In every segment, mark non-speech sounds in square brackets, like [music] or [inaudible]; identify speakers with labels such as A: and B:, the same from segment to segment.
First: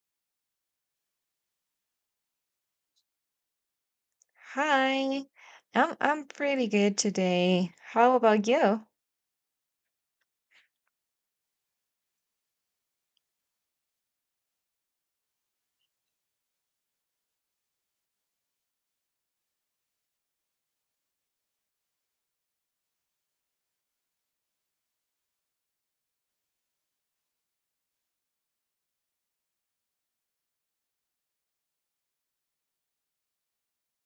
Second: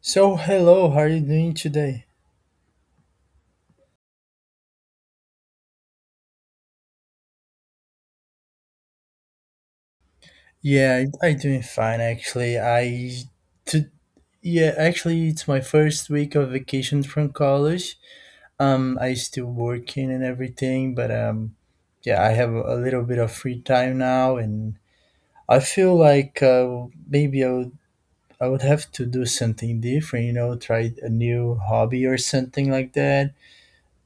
A: So hello, how are you doing today?
B: Hi, I'm pretty good today. How about you?
A: Yeah, I doing fine actually. To, yeah, actually it's my first week of vacation from college. I still working and everything, but yeah, I have a little bit of free time now, and I feel like maybe I would have to do something different. You know, try a new hobby or something like that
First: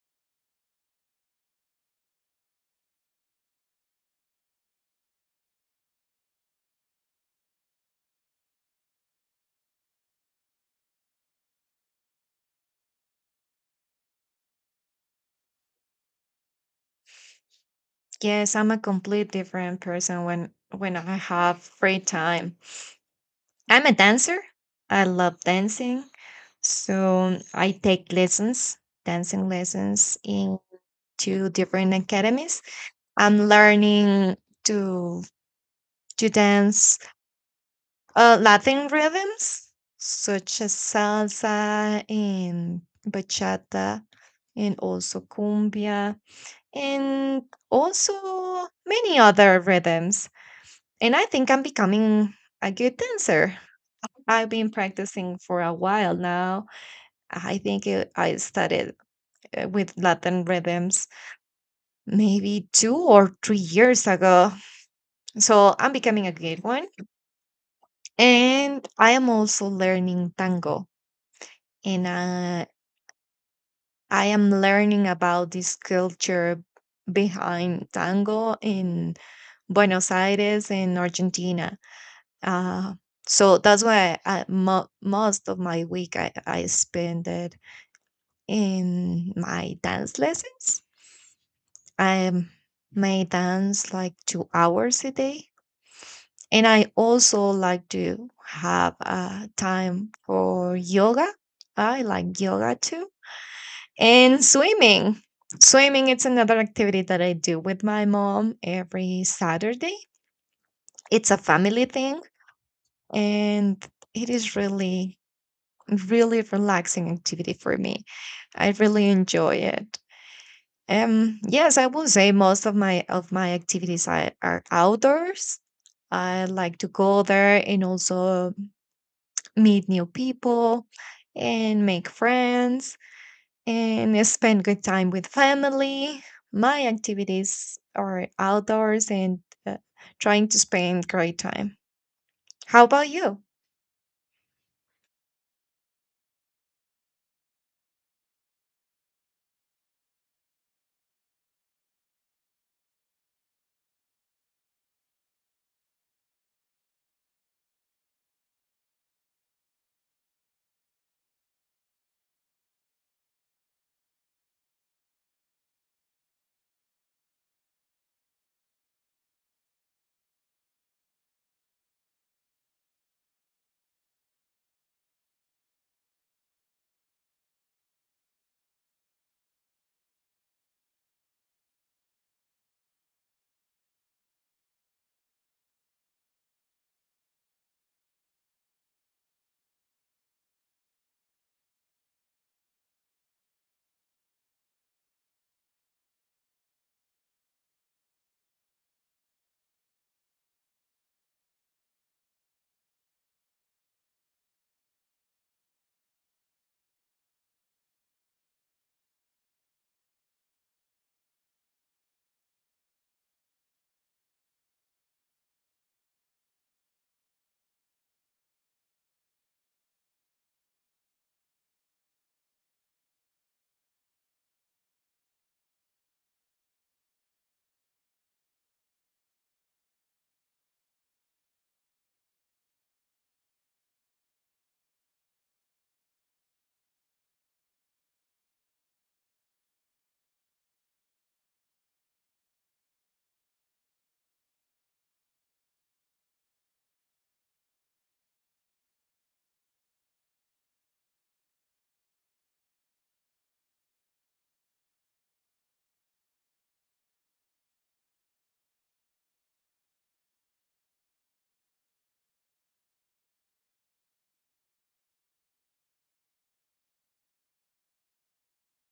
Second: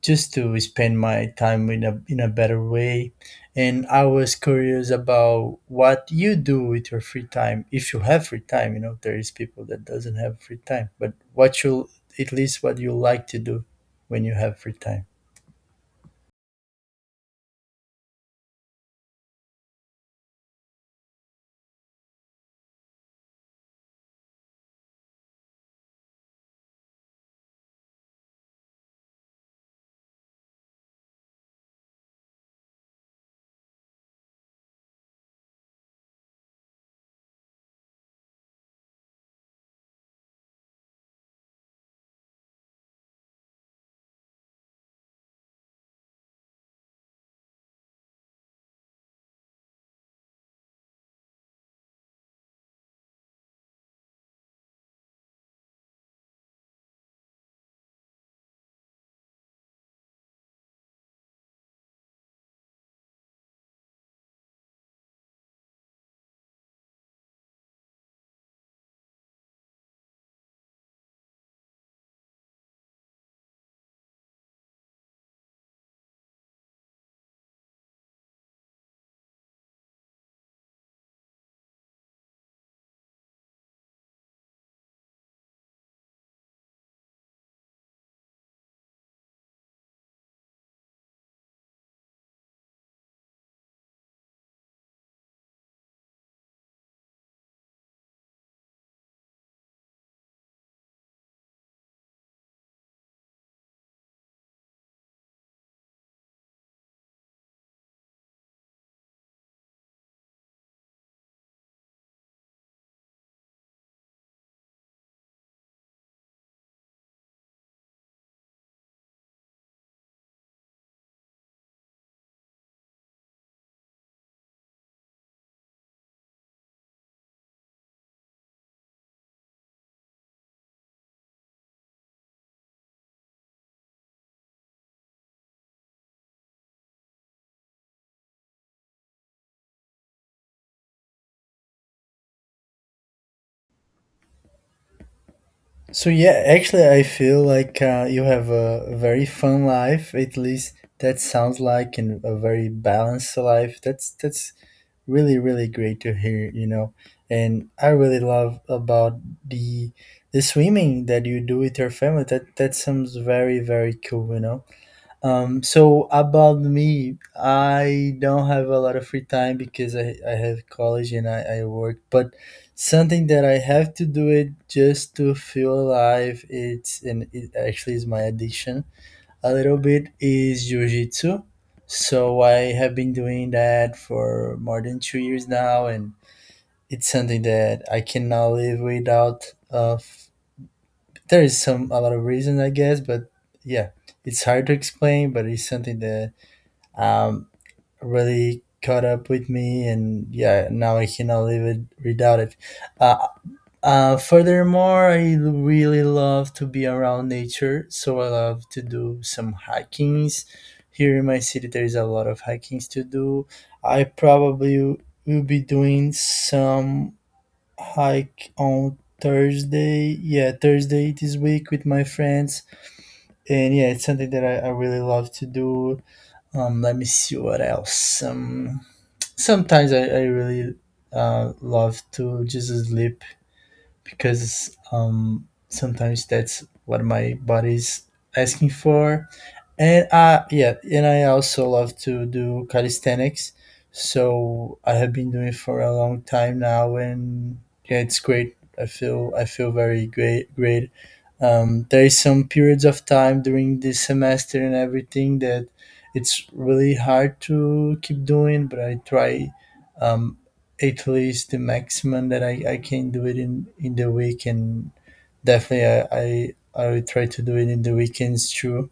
A: just to spend my time in a better way. And I was curious about what you do with your free time, if you have free time. You know, there is people that doesn't have free time, but what you, at least what you like to do when you have free time.
B: Yes, I'm a complete different person when I have free time. I'm a dancer. I love dancing. So I take lessons, dancing lessons in two different academies. I'm learning to to dance Latin rhythms such as salsa and bachata and also cumbia and also many other rhythms. And I think I'm becoming a good dancer. I've been practicing for a while now. I started with Latin rhythms maybe 2 or 3 years ago. So I'm becoming a good one. And I am also learning tango. And I am learning about this culture behind tango in Buenos Aires in Argentina. Uh, so that's why most of my week I spend it in my dance lessons. I may dance like 2 hours a day. And I also like to have time for yoga. I like yoga too. And swimming. Swimming is another activity that I do with my mom every Saturday. It's a family thing and it is really relaxing activity for me. I really enjoy it. Yes, I will say most of my activities are outdoors. I like to go there and also meet new people and make friends and spend good time with family. My activities are outdoors and uh, trying to spend great time. How about you?
A: So yeah, actually, I feel like you have a very fun life. At least that sounds like, and a very balanced life. That's really really great to hear. You know, and I really love about the the swimming that you do with your family. That sounds very very cool. You know. So about me, I don't have a lot of free time because I have college and I work, but something that I have to do it just to feel alive, it's and it actually is my addiction a little bit is jiu jitsu. So I have been doing that for more than 2 years now, and it's something that I cannot live without of there is some a lot of reasons I guess, but yeah, it's hard to explain, but it's something that um, really caught up with me, and yeah, now I cannot live it without it. Uh, furthermore, I really love to be around nature, so I love to do some hikings. Here in my city, there is a lot of hikings to do. I probably will be doing some hike on Thursday. Yeah, Thursday this week with my friends, and yeah, it's something that I really love to do. Let me see what else. Sometimes I really love to just sleep because sometimes that's what my body's asking for. And yeah, and I also love to do calisthenics. So I have been doing it for a long time now, and yeah, it's great. I feel very great. There is some periods of time during this semester and everything that it's really hard to keep doing, but I try, um, at least the maximum that I can do it in the week, and definitely I will try to do it in the weekends too,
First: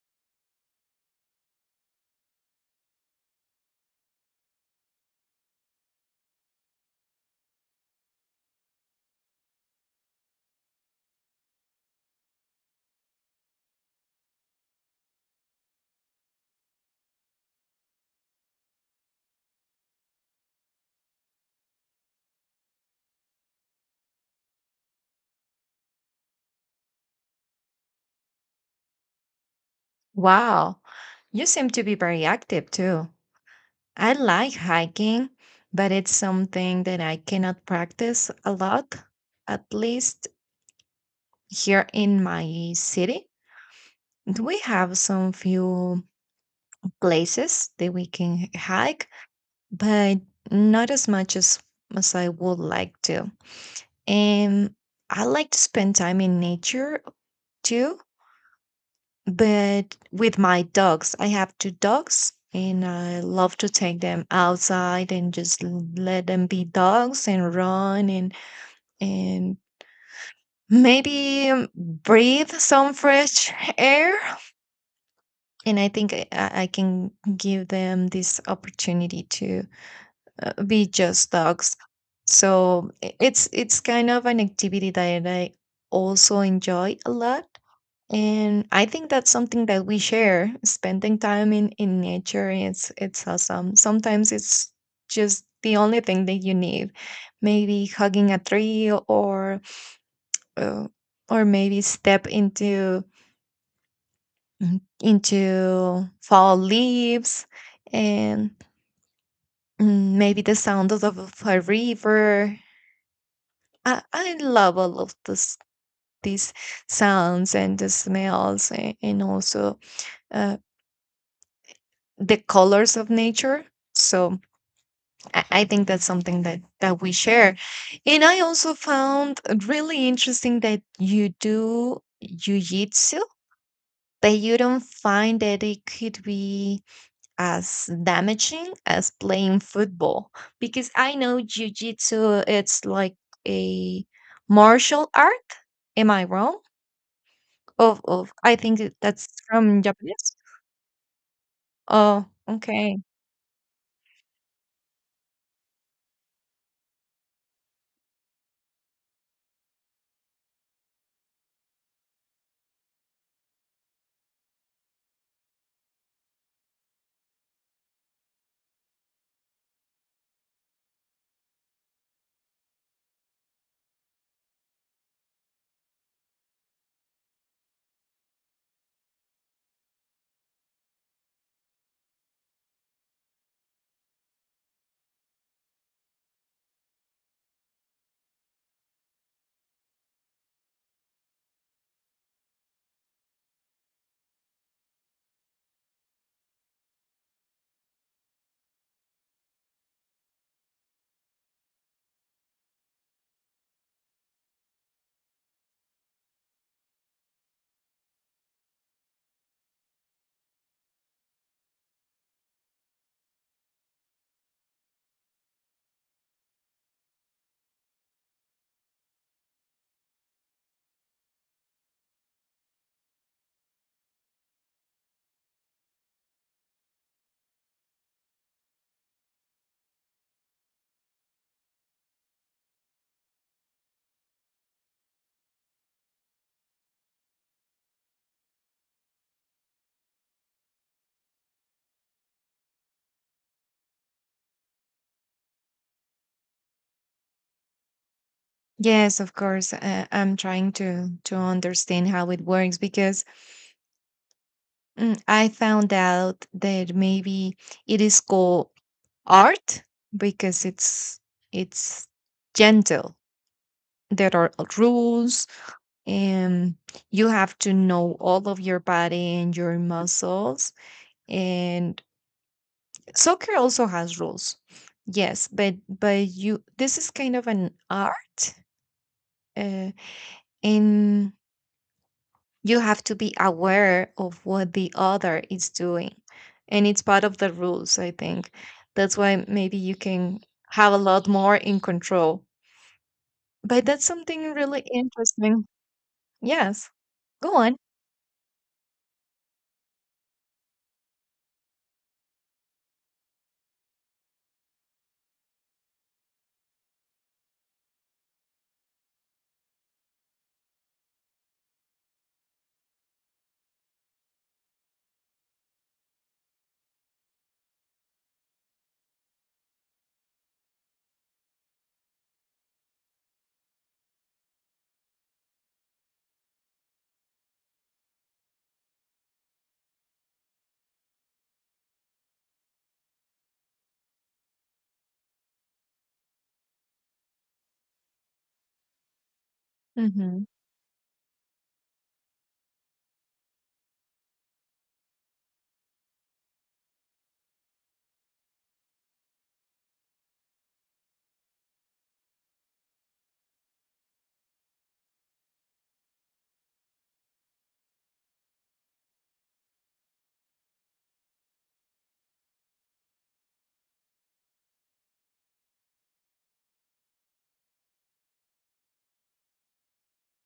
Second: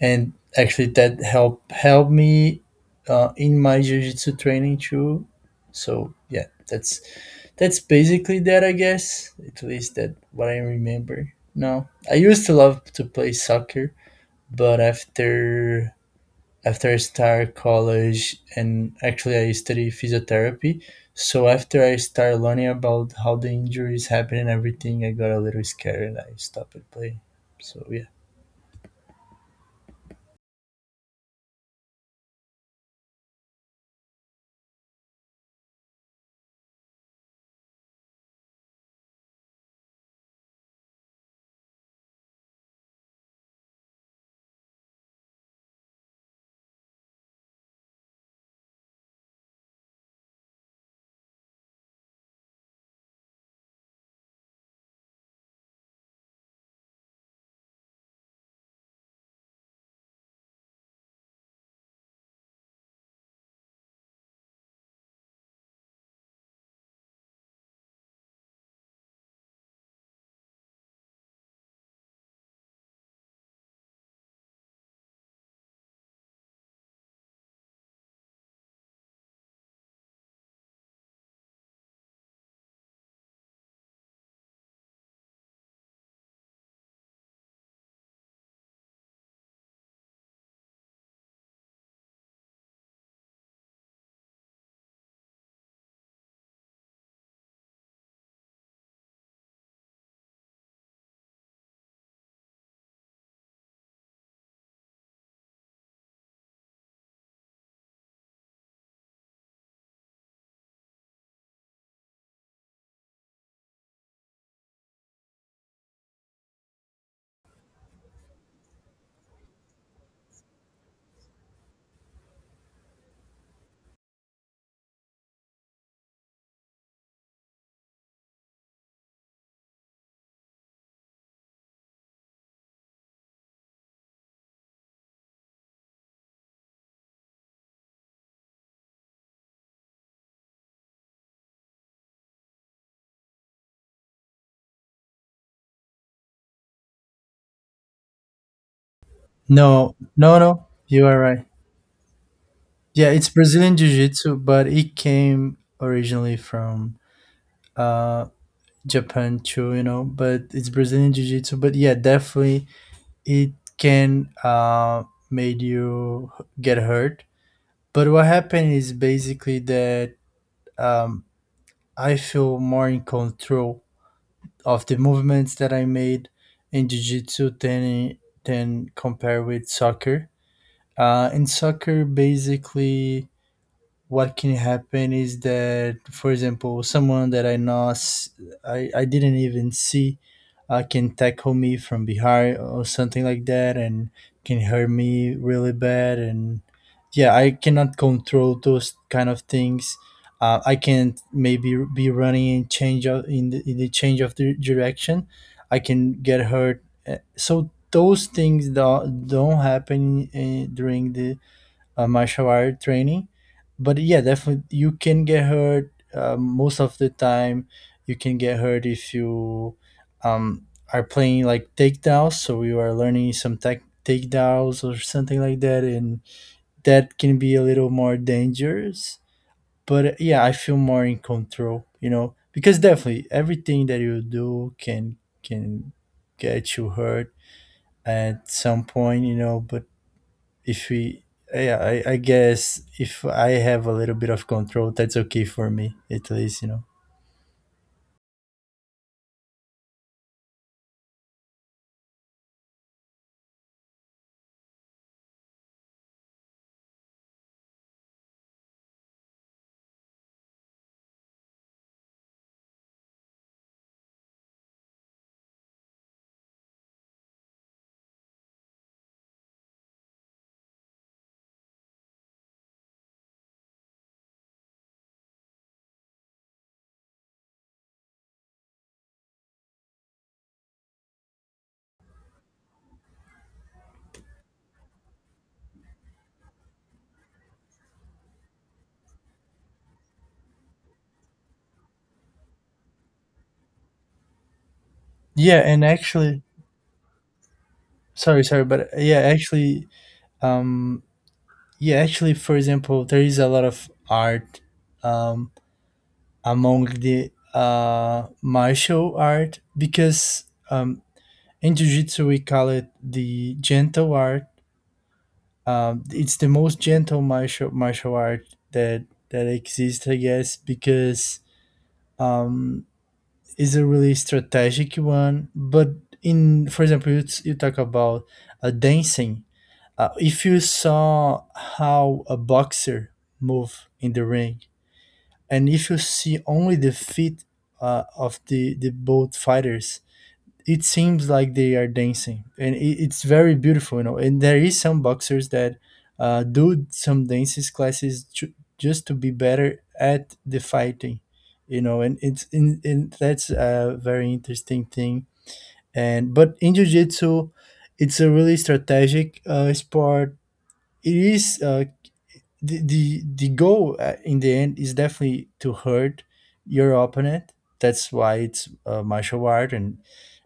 A: and actually that help me in my jiu-jitsu training too. So yeah, that's basically that, I guess. At least that what I remember. No, I used to love to play soccer, but after I start college, and actually I study physiotherapy, so after I start learning about how the injuries happen and everything, I got a little scared and I stopped playing. So yeah.
B: Wow, you seem to be very active too. I like hiking, but it's something that I cannot practice a lot, at least here in my city. We have some few places that we can hike, but not as much as I would like to. And I like to spend time in nature too, but with my dogs. I have two dogs and I love to take them outside and just let them be dogs and run and maybe breathe some fresh air. And I think I can give them this opportunity to be just dogs. So it's kind of an activity that I also enjoy a lot. And I think that's something that we share. Spending time in nature, it's awesome. Sometimes it's just the only thing that you need, maybe hugging a tree, uh, or maybe step into into fall leaves, and maybe the sound of a river. I love all of this, these sounds and the smells, and also uh, the colors of nature. So I think that's something that we share. And I also found really interesting that you do jiu-jitsu, but you don't find that it could be as damaging as playing football? Because I know jiu jitsu, it's like a martial art. Am I wrong? Of I think that that's from
A: No,
B: Japanese.
A: no, no. You are right.
B: Oh, okay.
A: Yeah, it's Brazilian Jiu Jitsu, but it came originally from uh Japan too, you know, but it's Brazilian Jiu Jitsu. But yeah, definitely it can made you get hurt. But what happened is basically that, um, I feel more in control of the movements that I made in Jiu Jitsu than compared with soccer. In soccer, basically, what can happen is that for example someone that I know s- I didn't even see can tackle me from behind or something like that, and can hurt me really bad, and yeah, I cannot control those kind of things. I can't maybe be running and change of, in the change of the direction, I can get hurt. So those things don't happen during the martial art training. But yeah, definitely you can get hurt most of the time. You can get hurt if you are playing like takedowns. So you are learning some tech takedowns or something like that, and that can be a little more dangerous. But yeah, I feel more in control, you know, because definitely everything that you do can get you hurt at some point, you know. But if we yeah, I guess if I have a little bit of control, that's okay for me, at least, you know.
B: Yes, of course. I'm trying to understand how it works because I found out that maybe it is called art because it's gentle. There are rules and you have to know all of your body and your muscles, and soccer also has rules, yes, but you, this is kind of an art, uh, and you have to be aware of what the other is doing, and it's part of the rules, I think. That's why maybe you can have a lot more in control. But that's something really
A: Yeah,
B: interesting.
A: and actually,
B: Yes, go on.
A: sorry, sorry, but um, yeah, actually, for example, there is a lot of art, um, among the martial art, because um in jiu-jitsu we call it the gentle art. It's the most gentle martial art that that exists, I guess, because um is a really strategic one. But in for example you talk about dancing, if you saw how a boxer move in the ring, and if you see only the feet of the both fighters,
B: Mm-hmm.
A: it seems like they are dancing and it, it's very beautiful, you know. And there is some boxers that do some dances classes just to be better at the fighting, you know. And it's in that's a very interesting thing. And but in jiu-jitsu, it's a really strategic sport. It is uh, the goal in the end is definitely to hurt your opponent. That's why it's a martial art,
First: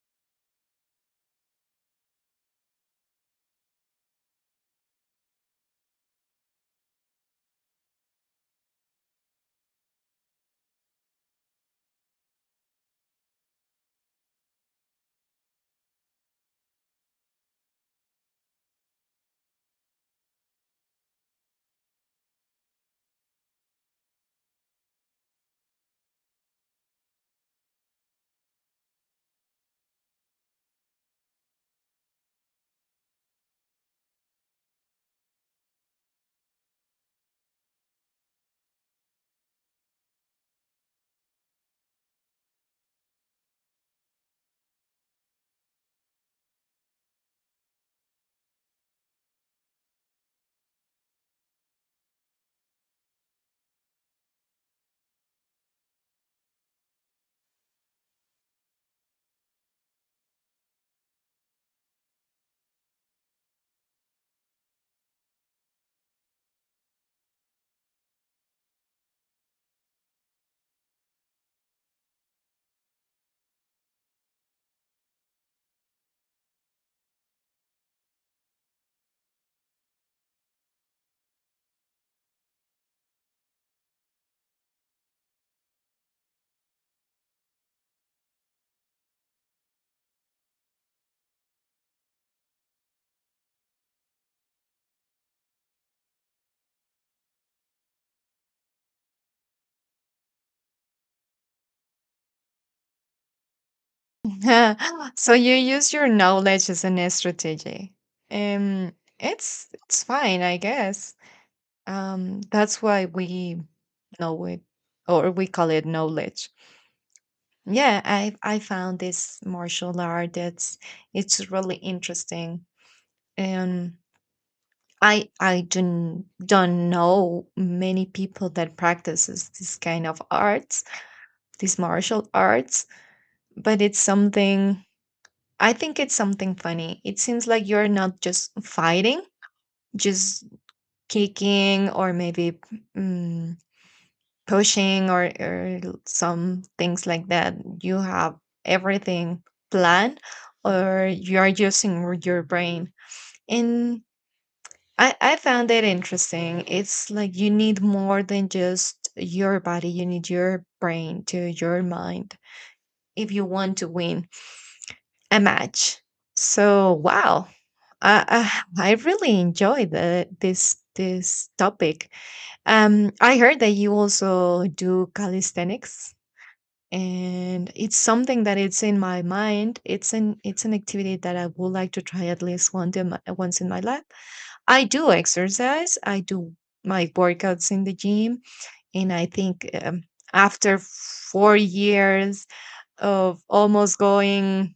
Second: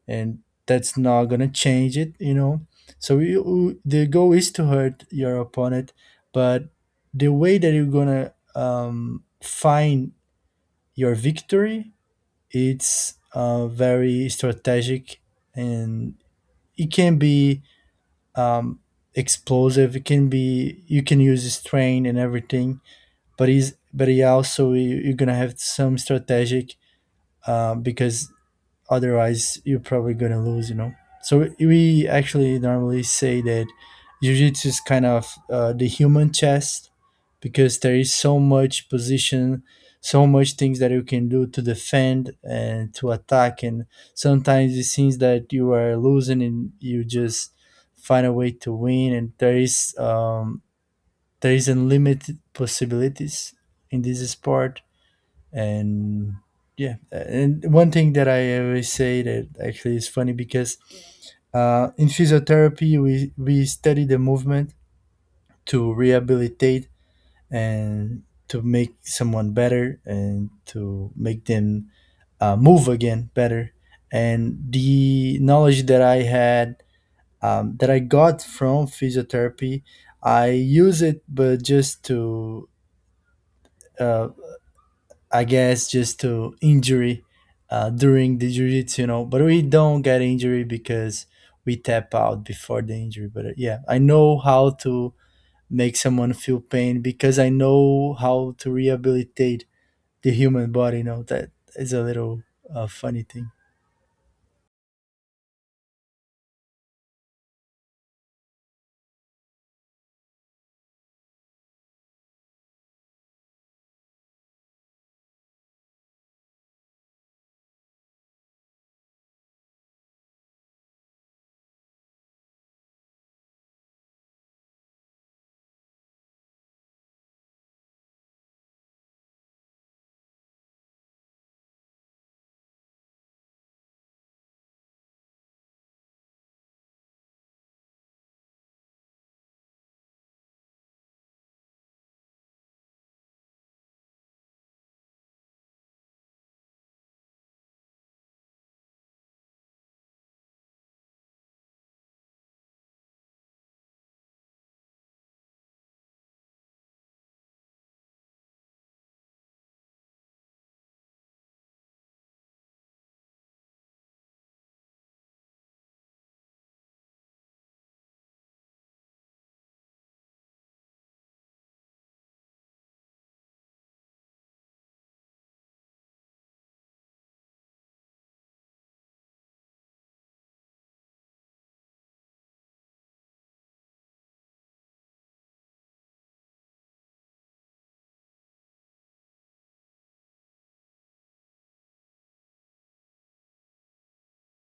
A: and that's not gonna change it. You know, so you, the goal is to hurt your opponent, but the way that you're gonna find your victory, it's very strategic, and it can be um, explosive. It can be you can use strain and everything, but he's but he also you, are gonna have some strategic, because otherwise you're probably gonna lose. You know. So we actually normally say that jiu-jitsu is kind of the human chess, because there is so much position, so much things that you can do to defend and to attack, and sometimes it seems that you are losing and you just find a way to win. And there is unlimited possibilities in this sport. And yeah, and one thing that I always say, that actually is funny because in physiotherapy we study the movement to rehabilitate and to make someone better and to make them move again better. And the knowledge that I had, that I got from physiotherapy, I use it but just to uh, I guess just to injury during the jiu-jitsu, you know, but we don't get injury because we tap out before the injury. But yeah, I know how to make someone feel pain because I know how to rehabilitate the human body. You know, that is a little funny thing.
B: Yeah, [laughs] so you use your knowledge as an strategy. Um, it's fine, I guess. That's why we know it, or we call it knowledge. Yeah, I found this martial art that's it's really interesting. And I don't know many people that practices this kind of arts, these martial arts, but it's something, I think it's something funny. It seems like you're not just fighting, just kicking or maybe mm, pushing or some things like that. You have everything planned, or you're using your brain. And I found it interesting. It's like you need more than just your body, you need your brain to your mind if you want to win. A match. So wow, uh, uh, [sighs] I really enjoy the this this topic. I heard that you also do calisthenics, and it's something that it's in my mind. It's an activity that I would like to try at least one day, once in my life. I do exercise. I do my workouts in the gym, and I think after 4 years of almost going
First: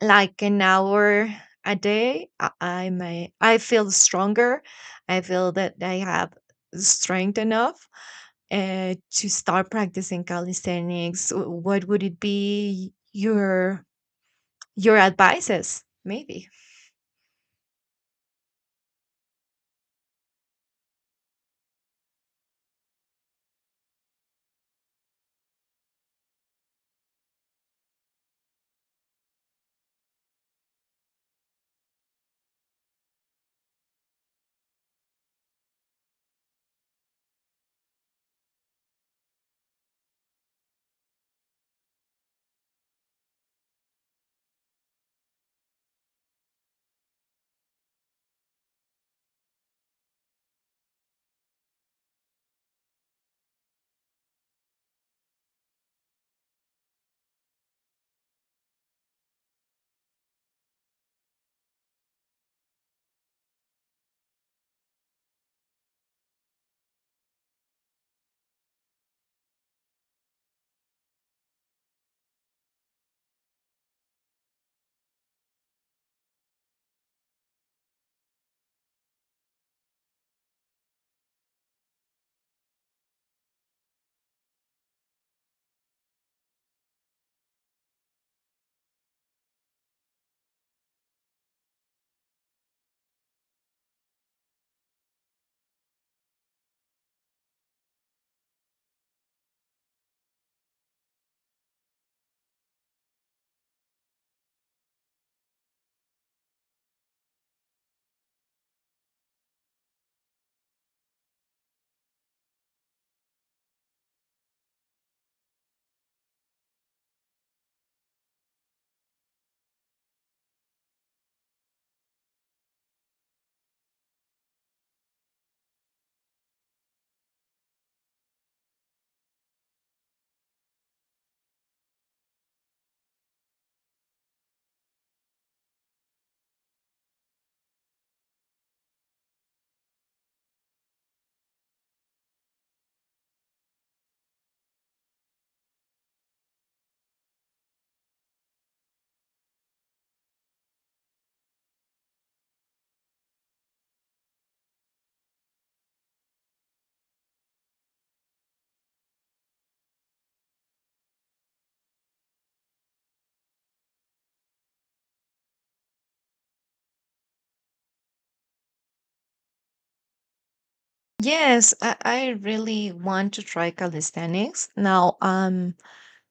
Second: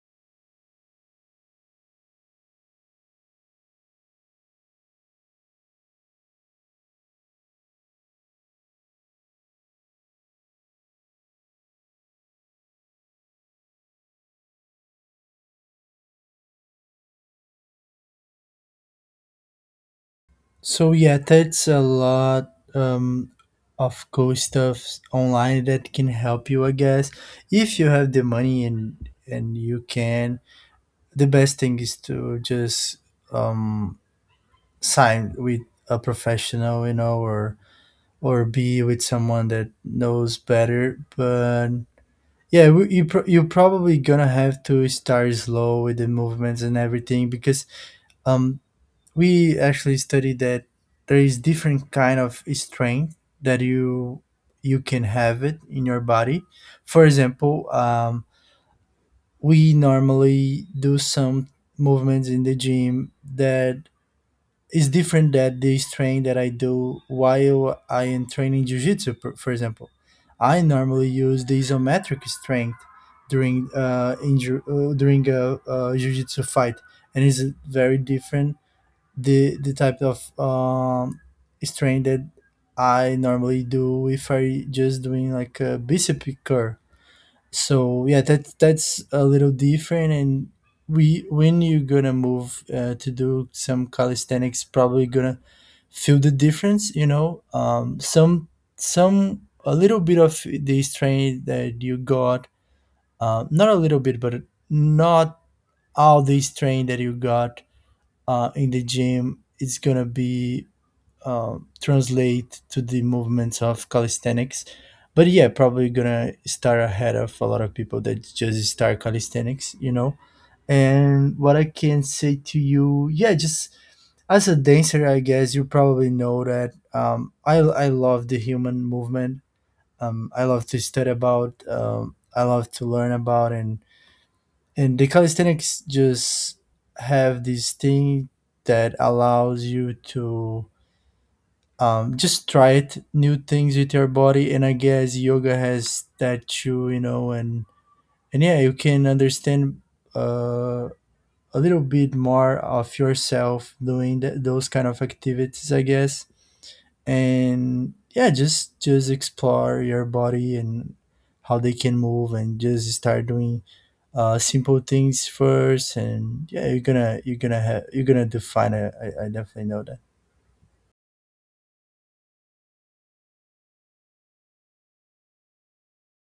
B: like an hour a day, I feel stronger. I feel that I have strength enough to start practicing calisthenics. What would it be your advices maybe?
A: So yeah, that's a lot of cool stuff online that can help you, I guess, if you have the money, and you can, the best thing is to just um, sign with a professional, you know, or be with someone that knows better. But yeah, you you're probably gonna have to start slow with the movements and everything, because um, we actually studied that there is different kind of strength that you can have it in your body. For example, we normally do some movements in the gym that is different than this training that I do while I am training jiu-jitsu, for example. I normally use the isometric strength during during a jiu-jitsu fight, and it's very different the type of strength that I normally do if I just doing like a bicep curl. So yeah, that's a little different. And we when you're gonna move to do some calisthenics, probably gonna feel the difference, you know. Some a little bit of the strain that you got, not a little bit but not all the strain that you got in the gym, it's gonna be translate to the movements of calisthenics. But yeah, probably gonna start ahead of a lot of people that just start calisthenics, you know. And what I can say to you, yeah, just as a dancer, I guess you probably know that um, I love the human movement. I love to study about. I love to learn about, and the calisthenics just have this thing that allows you to just try it new things with your body. And I guess yoga has that too, you know. And yeah, you can understand uh, a little bit more of yourself doing those kind of activities, I guess. And yeah, just explore your body and how they can move, and just start doing simple things first. And yeah, you're gonna define it. I definitely know that.
B: Yes, I really want to try calisthenics now.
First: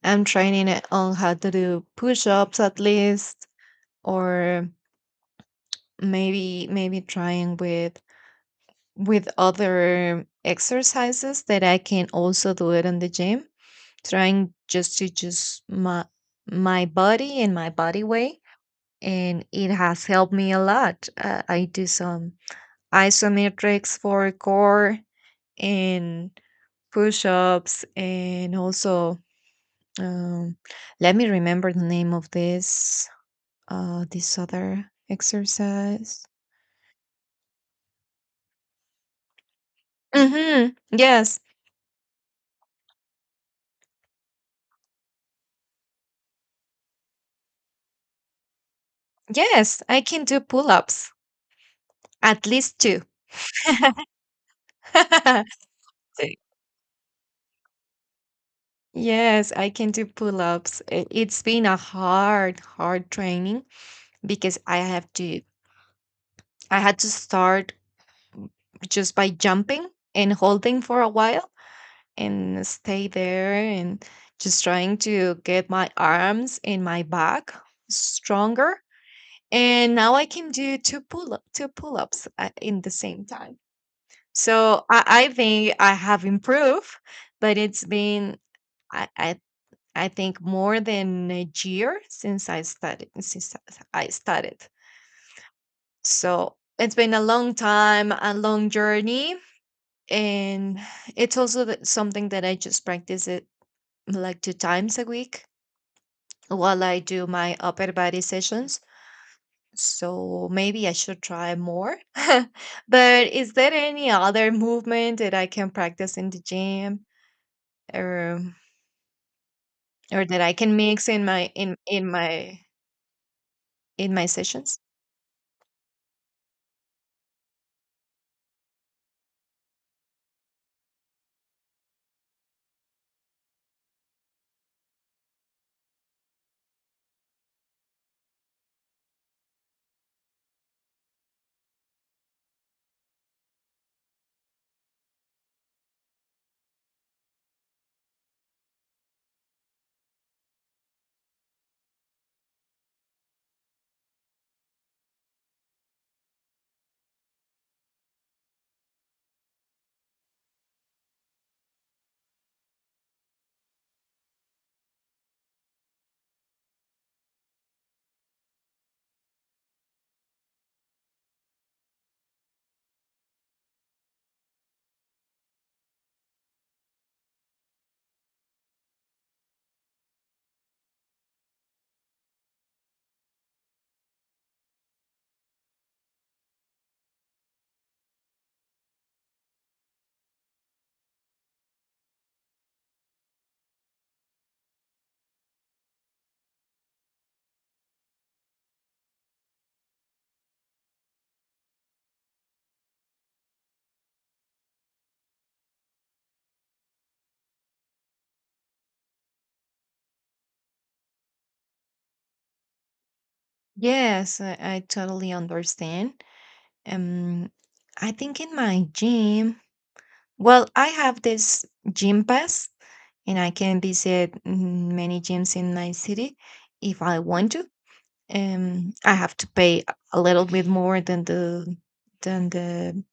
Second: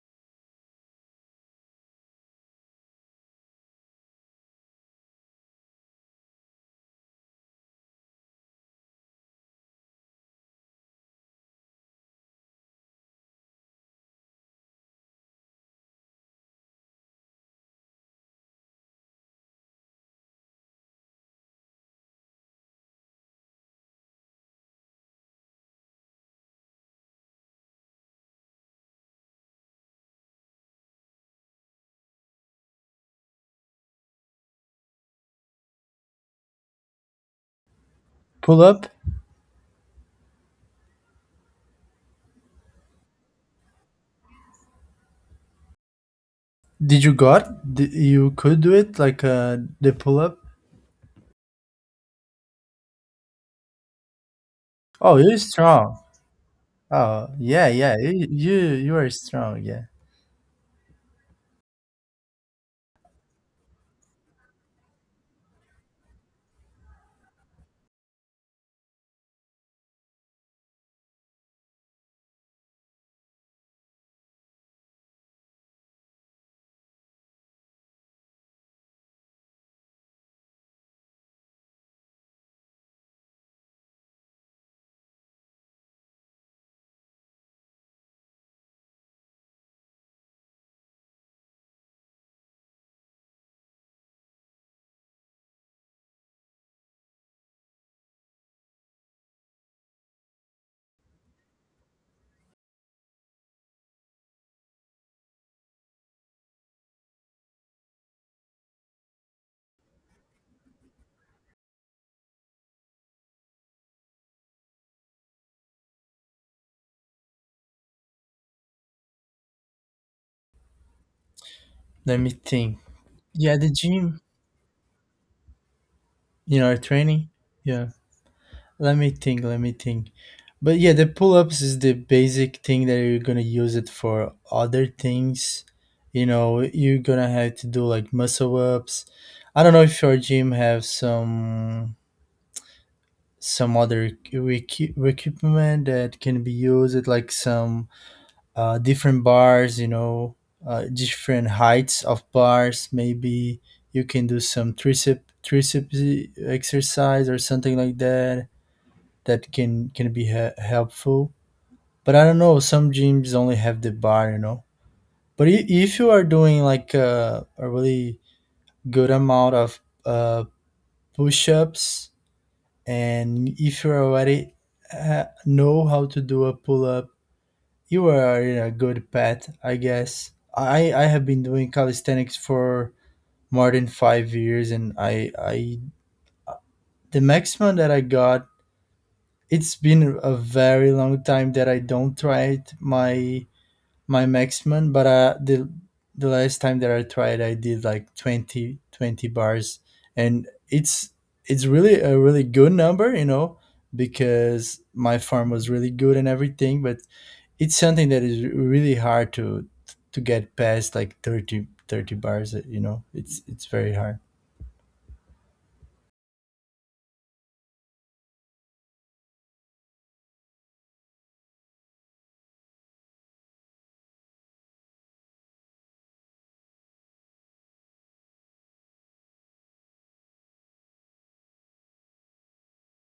B: I'm training it on how to do push-ups at least. Or maybe trying with other exercises that I can also do it in the gym, trying just to just my my body and my body weight. And it has helped me a lot. I do some isometrics for core and push ups, and also um, let me remember the name of this this other exercise.
A: Pull up.
B: Mm-hmm. Yes,
A: Did you got? You could do it like
B: yes,
A: the
B: I
A: pull
B: can do
A: up.
B: pull ups, at least two.
A: Oh, you're
B: [laughs]
A: strong.
B: So,
A: Oh, yeah, yeah. You are
B: yes,
A: strong.
B: I
A: Yeah.
B: can do pull ups. It's been a hard, hard training because I had to start just by jumping and holding for a while and stay there and just trying to get my arms and my back stronger. And now I can do two pull up, two pull ups in the same time. So I think I have improved, but it's been I, I I think more than a year since I started, I started. So it's been a long time, a long journey, and it's also something that I just practice it like two times a week while I do my upper body sessions. So maybe I should try more. [laughs] But is there any other movement that I can practice in the gym or or that I can mix in my in in
A: Let me
B: my
A: think. Yeah, the
B: in
A: gym.
B: my sessions?
A: You know, training. Yeah. Let me think. Let me think. But yeah, the pull ups is the basic thing that you're gonna use it for other things. You know, you're gonna have to do like muscle ups. I don't know if your gym have some other equipment that can be used, like some different bars, you know, different heights of bars. Maybe you can do some exercise or something like that. That can be helpful. But I don't know. Some gyms only have the bar, you know. But if you are doing like a really good amount of push-ups, and if you already know how to do a pull up, you are in a good path, I guess. I have been doing calisthenics for more than 5 years, and I the maximum that I got. It's been a very long time that I don't try it. My maximum, but the last time that I tried, I did like 20 bars. And it's really a really good number, you know, because my farm was really good and everything. But it's something that is really hard to get past like 30 bars, you know. It's very hard.
B: Yes, I totally understand. Um, I think in my gym, well, I have this gym pass and I can visit many gyms in my city if I want to. I have to pay a little bit more than the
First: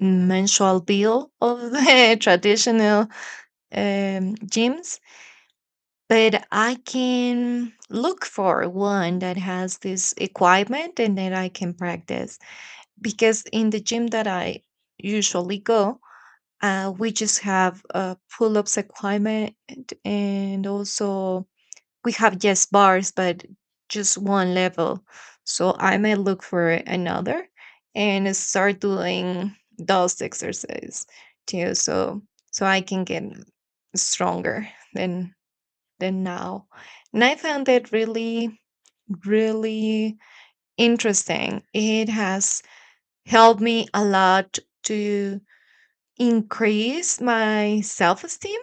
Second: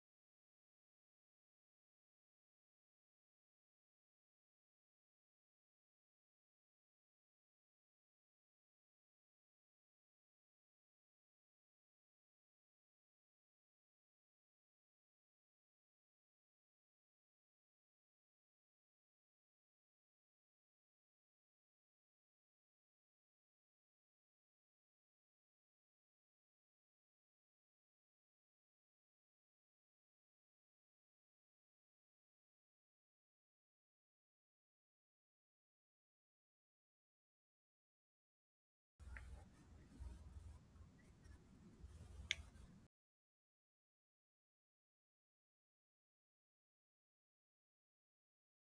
B: mensual bill of the [laughs] traditional gyms, but I can look for one that has this equipment and then I can practice. Because in the gym that I usually go, we just have pull ups equipment, and also we have yes bars, but just one level. So I might look for another and start doing those exercise too. So so I can get stronger than than now. And I found that really interesting. It has helped me a lot to increase my self esteem.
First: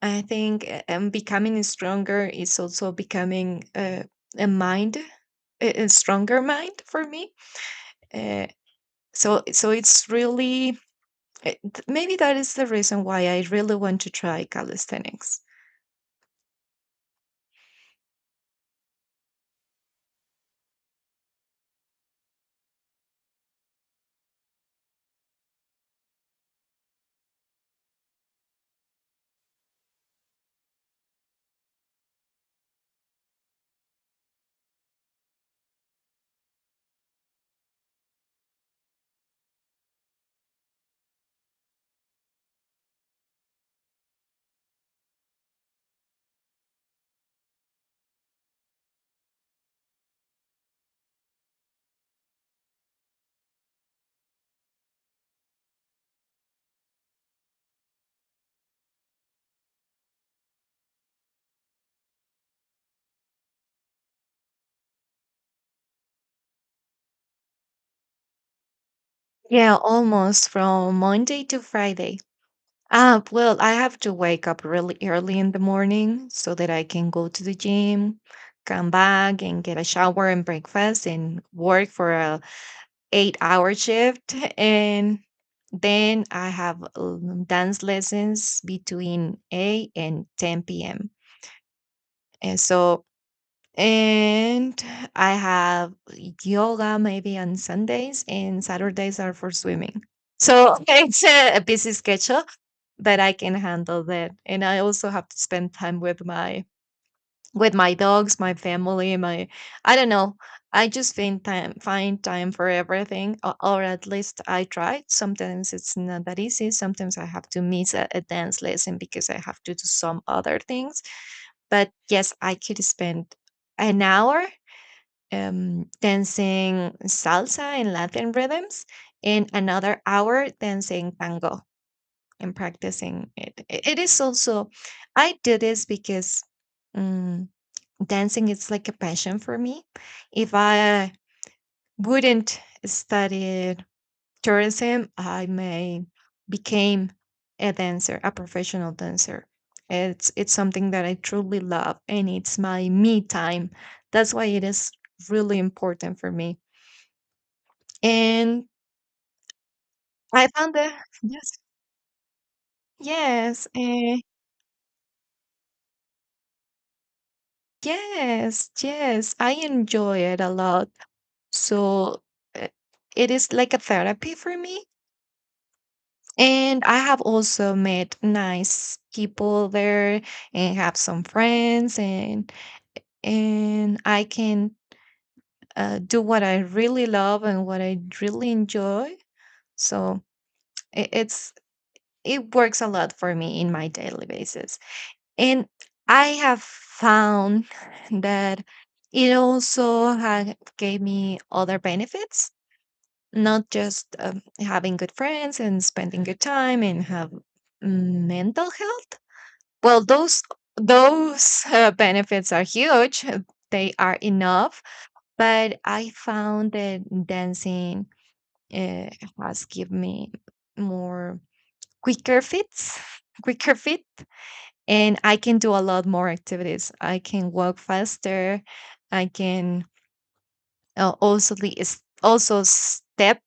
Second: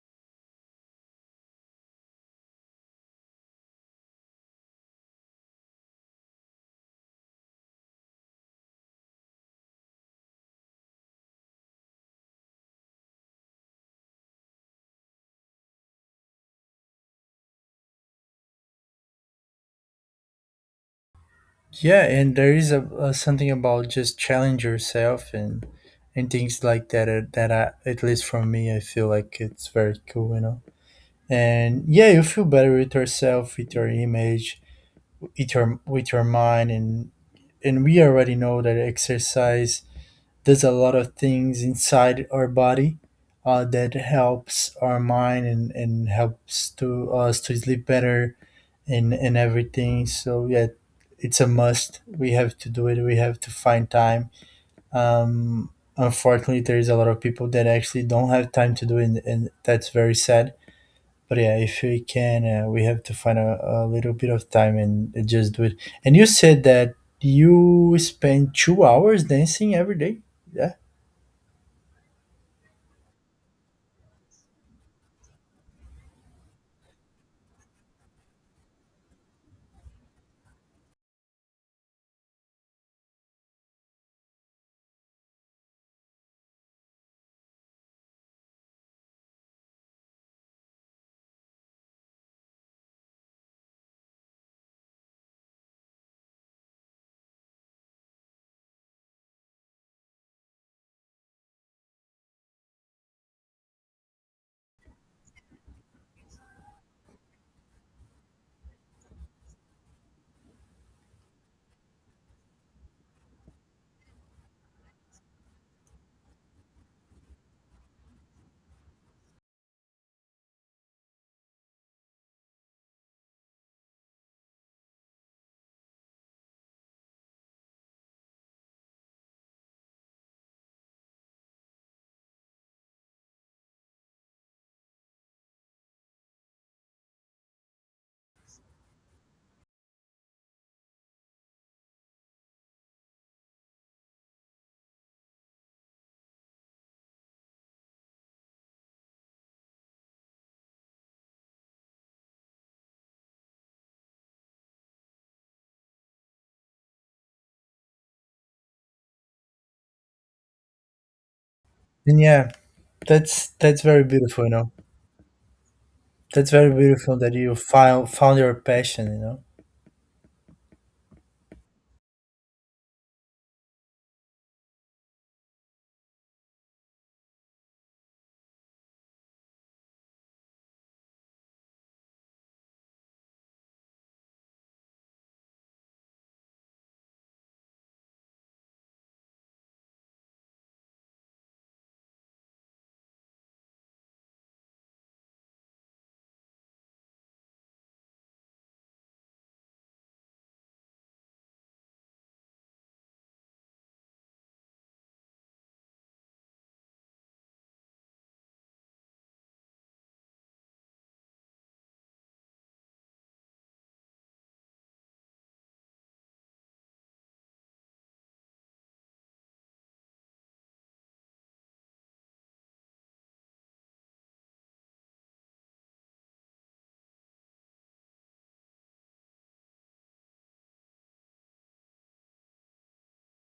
B: I think becoming stronger is also becoming a mind, a stronger mind for me. Uh, so, so it's really maybe that is the reason why I really want to try calisthenics.
A: Yeah, and there is a something about just challenge yourself and things like that, that at least for me, I feel like it's very cool, you know. And yeah, you feel better with yourself, with your image, with your mind. And we already know that exercise does a lot of things inside our body, that helps our mind, and helps to us to sleep better and everything. So yeah, it's a must. We have to do it. We have to find time. um Unfortunately, there is a lot of people that actually don't have time to do it, and that's very sad. But yeah, if we can, we have to find a little bit of time and just do it. And you said that you spend 2 hours dancing
B: Yeah,
A: every day.
B: almost
A: Yeah.
B: from Monday to Friday. Ah, well, I have to wake up really early in the morning so that I can go to the gym, come back and get a shower and breakfast and work for a 8 hour shift. [laughs] And then I have dance lessons between 8 and 10 p.m. And so and I have yoga maybe on Sundays, and Saturdays are for swimming. So [laughs] it's a busy schedule, but I can handle that. And I also have to spend time with my dogs, my family, my, I don't know. I just find time for everything, or at least I try. Sometimes it's not that easy. Sometimes I have to miss a dance lesson because I have to do some other things. But yes, I could spend an hour dancing salsa and Latin rhythms, and another hour dancing tango and practicing it. It is also, I do this because um, dancing is like a passion for me. If I wouldn't study tourism, I may became a dancer, a professional dancer. It's something that I truly love, and it's my me time. That's why it is really important for me. And I found that yes,
A: And yeah, that's
B: yes,
A: that's very beautiful, you know. That's very beautiful that you found your
B: yes,
A: passion, you
B: yes,
A: know.
B: I enjoy it a lot. So uh, it is like a therapy for me. And I have also met nice people there and have some friends, and I can do what I really love and what I really enjoy. So it, it's it works a lot for me in my daily basis. And I have found [laughs] that it also had gave me other benefits, not just having good friends and spending good time and have mental health. Well, those benefits are huge. Uh, they are enough, but I found that dancing uh, has given me more quicker fits, [laughs] quicker fit, and I can do a lot more activities. I can walk faster. I can also also step,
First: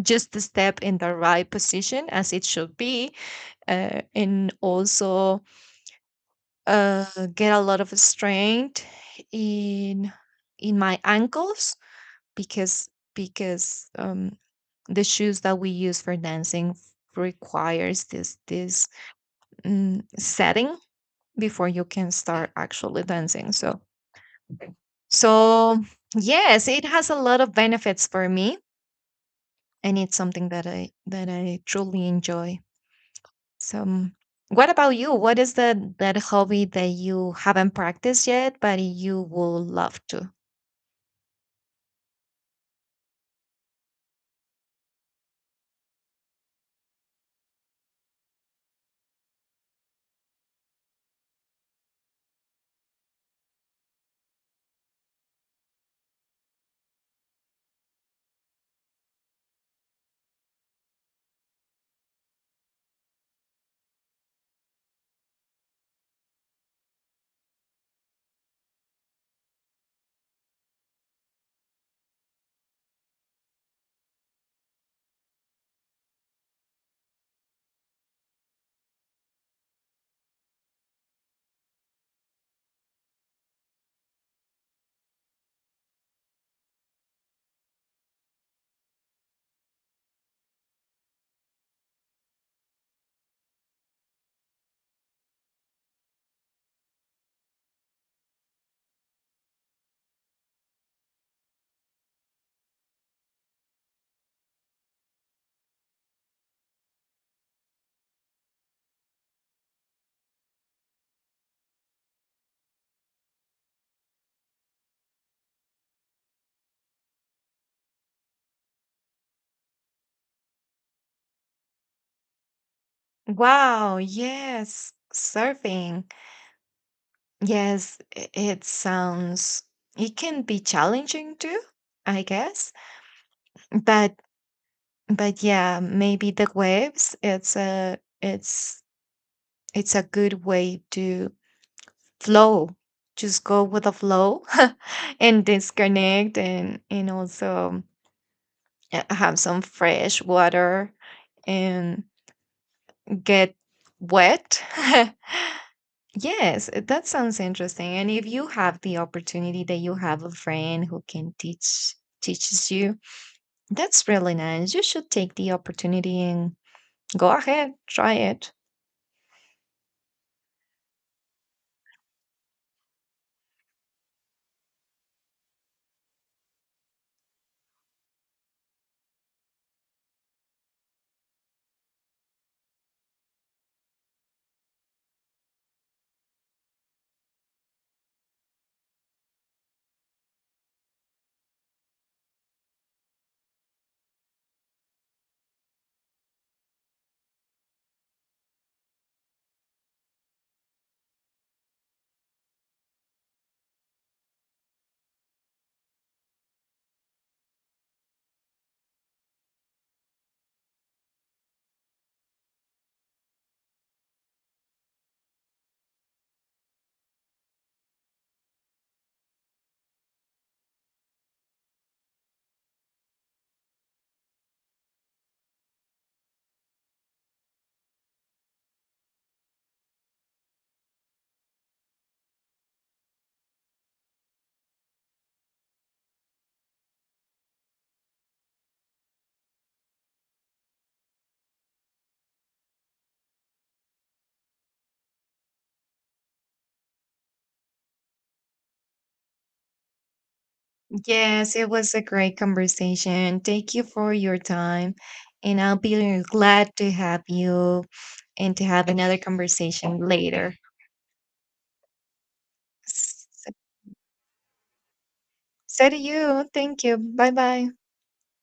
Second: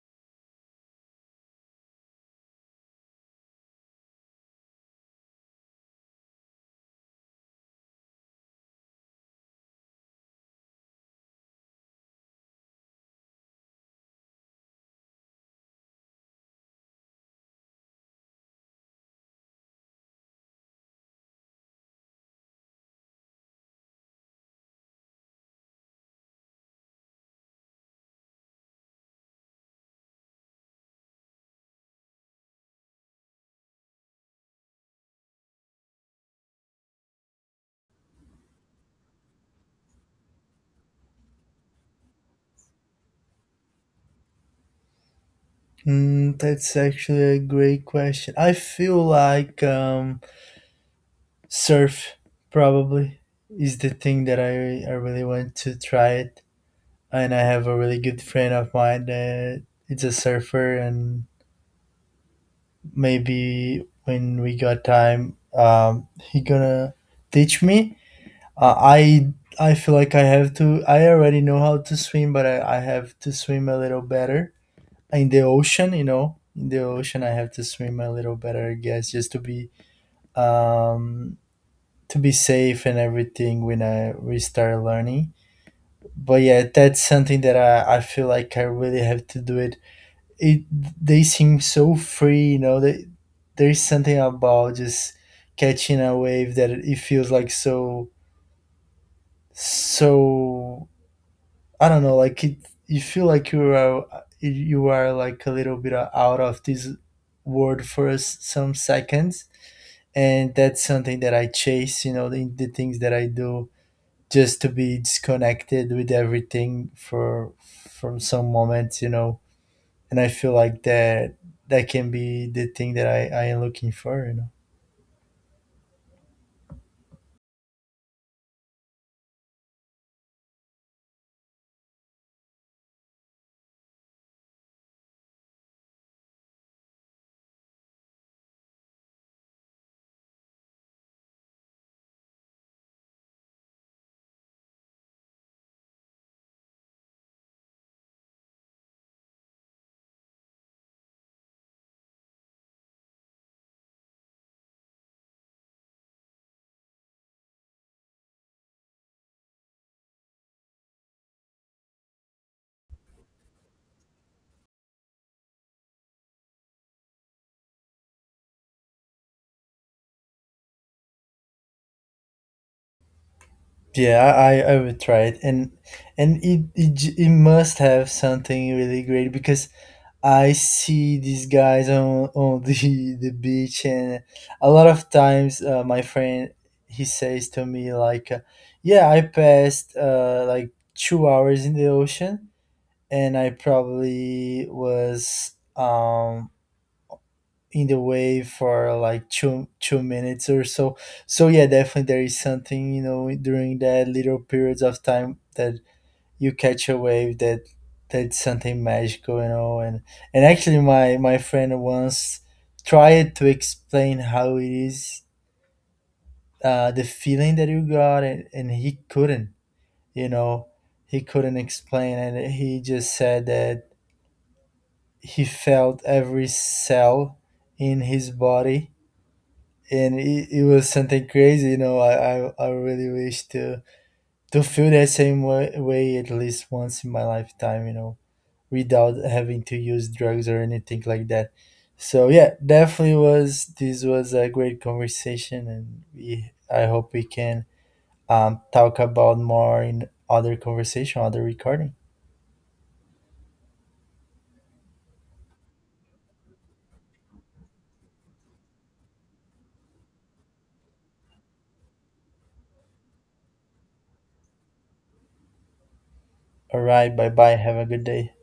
B: just the step in the right position as it should be, and also uh, get a lot of strength in in my ankles because because the shoes that we use for dancing requires this this setting before you can start actually dancing. So so yes, it has a lot of benefits for me, and it's something that I truly enjoy. So, what about you? What is the that hobby that you haven't practiced yet, but you will love to?
A: Mm, that's actually a great question. I feel like surf probably is the thing that I really want to try it. And I have a really good friend of mine that it's a surfer, and maybe when we got time, he gonna teach me. Uh, I I feel like I have to. I already know how to swim, but I have to swim a little better in the ocean. You know, in the ocean, I have to swim a little better, I guess, just um, to be safe and everything when I we start learning. But yeah, that's something that I feel like I really have to do it. They seem so free, you know. There's something about just catching a wave that it feels like so I don't know, like it, you feel like you are like a little bit out of this world for some seconds. And that's something that I chase, you know, the things that I do just to be disconnected with everything for from some moments, you know. And I feel like that can be the thing that I am looking
B: Wow!
A: for, you know.
B: Yes, surfing. Yes, it sounds. It can be challenging too, I guess. But but yeah, maybe the waves. It's a it's it's a good way to flow, just go with the flow [laughs] and disconnect, and also have some fresh water and get wet. [laughs] Yes, that sounds interesting, and if you have the opportunity that you have a friend who can teaches you, that's really nice. You should take the opportunity and go ahead, try it.
A: Yeah, I will try it. And it must have something really great because I see these guys on the [laughs] the beach. And a lot of times my friend, he says to me like, "Yeah, I passed like 2 hours in the ocean, and I probably was in the way for like two minutes or so." So yeah, definitely there is something, you know, during that little periods of time that you catch a wave, that that's something magical, you know. And actually, my friend once tried to explain how it is, the feeling that you got, and he couldn't, you know, he couldn't explain. And he just said that he felt every cell in his body, and it was something crazy, you know. I really wish to feel that same way at least once in my lifetime, you know, without having to use drugs or anything like that. So yeah, definitely was, this was a great conversation, and we I hope we can talk about more in other conversation, other
B: Yes, it
A: recording.
B: was a great conversation. Thank you for your time. And I'll be glad to have you and to have another conversation later. S- So to you,
A: All
B: thank you.
A: right. Bye
B: Bye
A: bye.
B: bye.
A: Have a good day.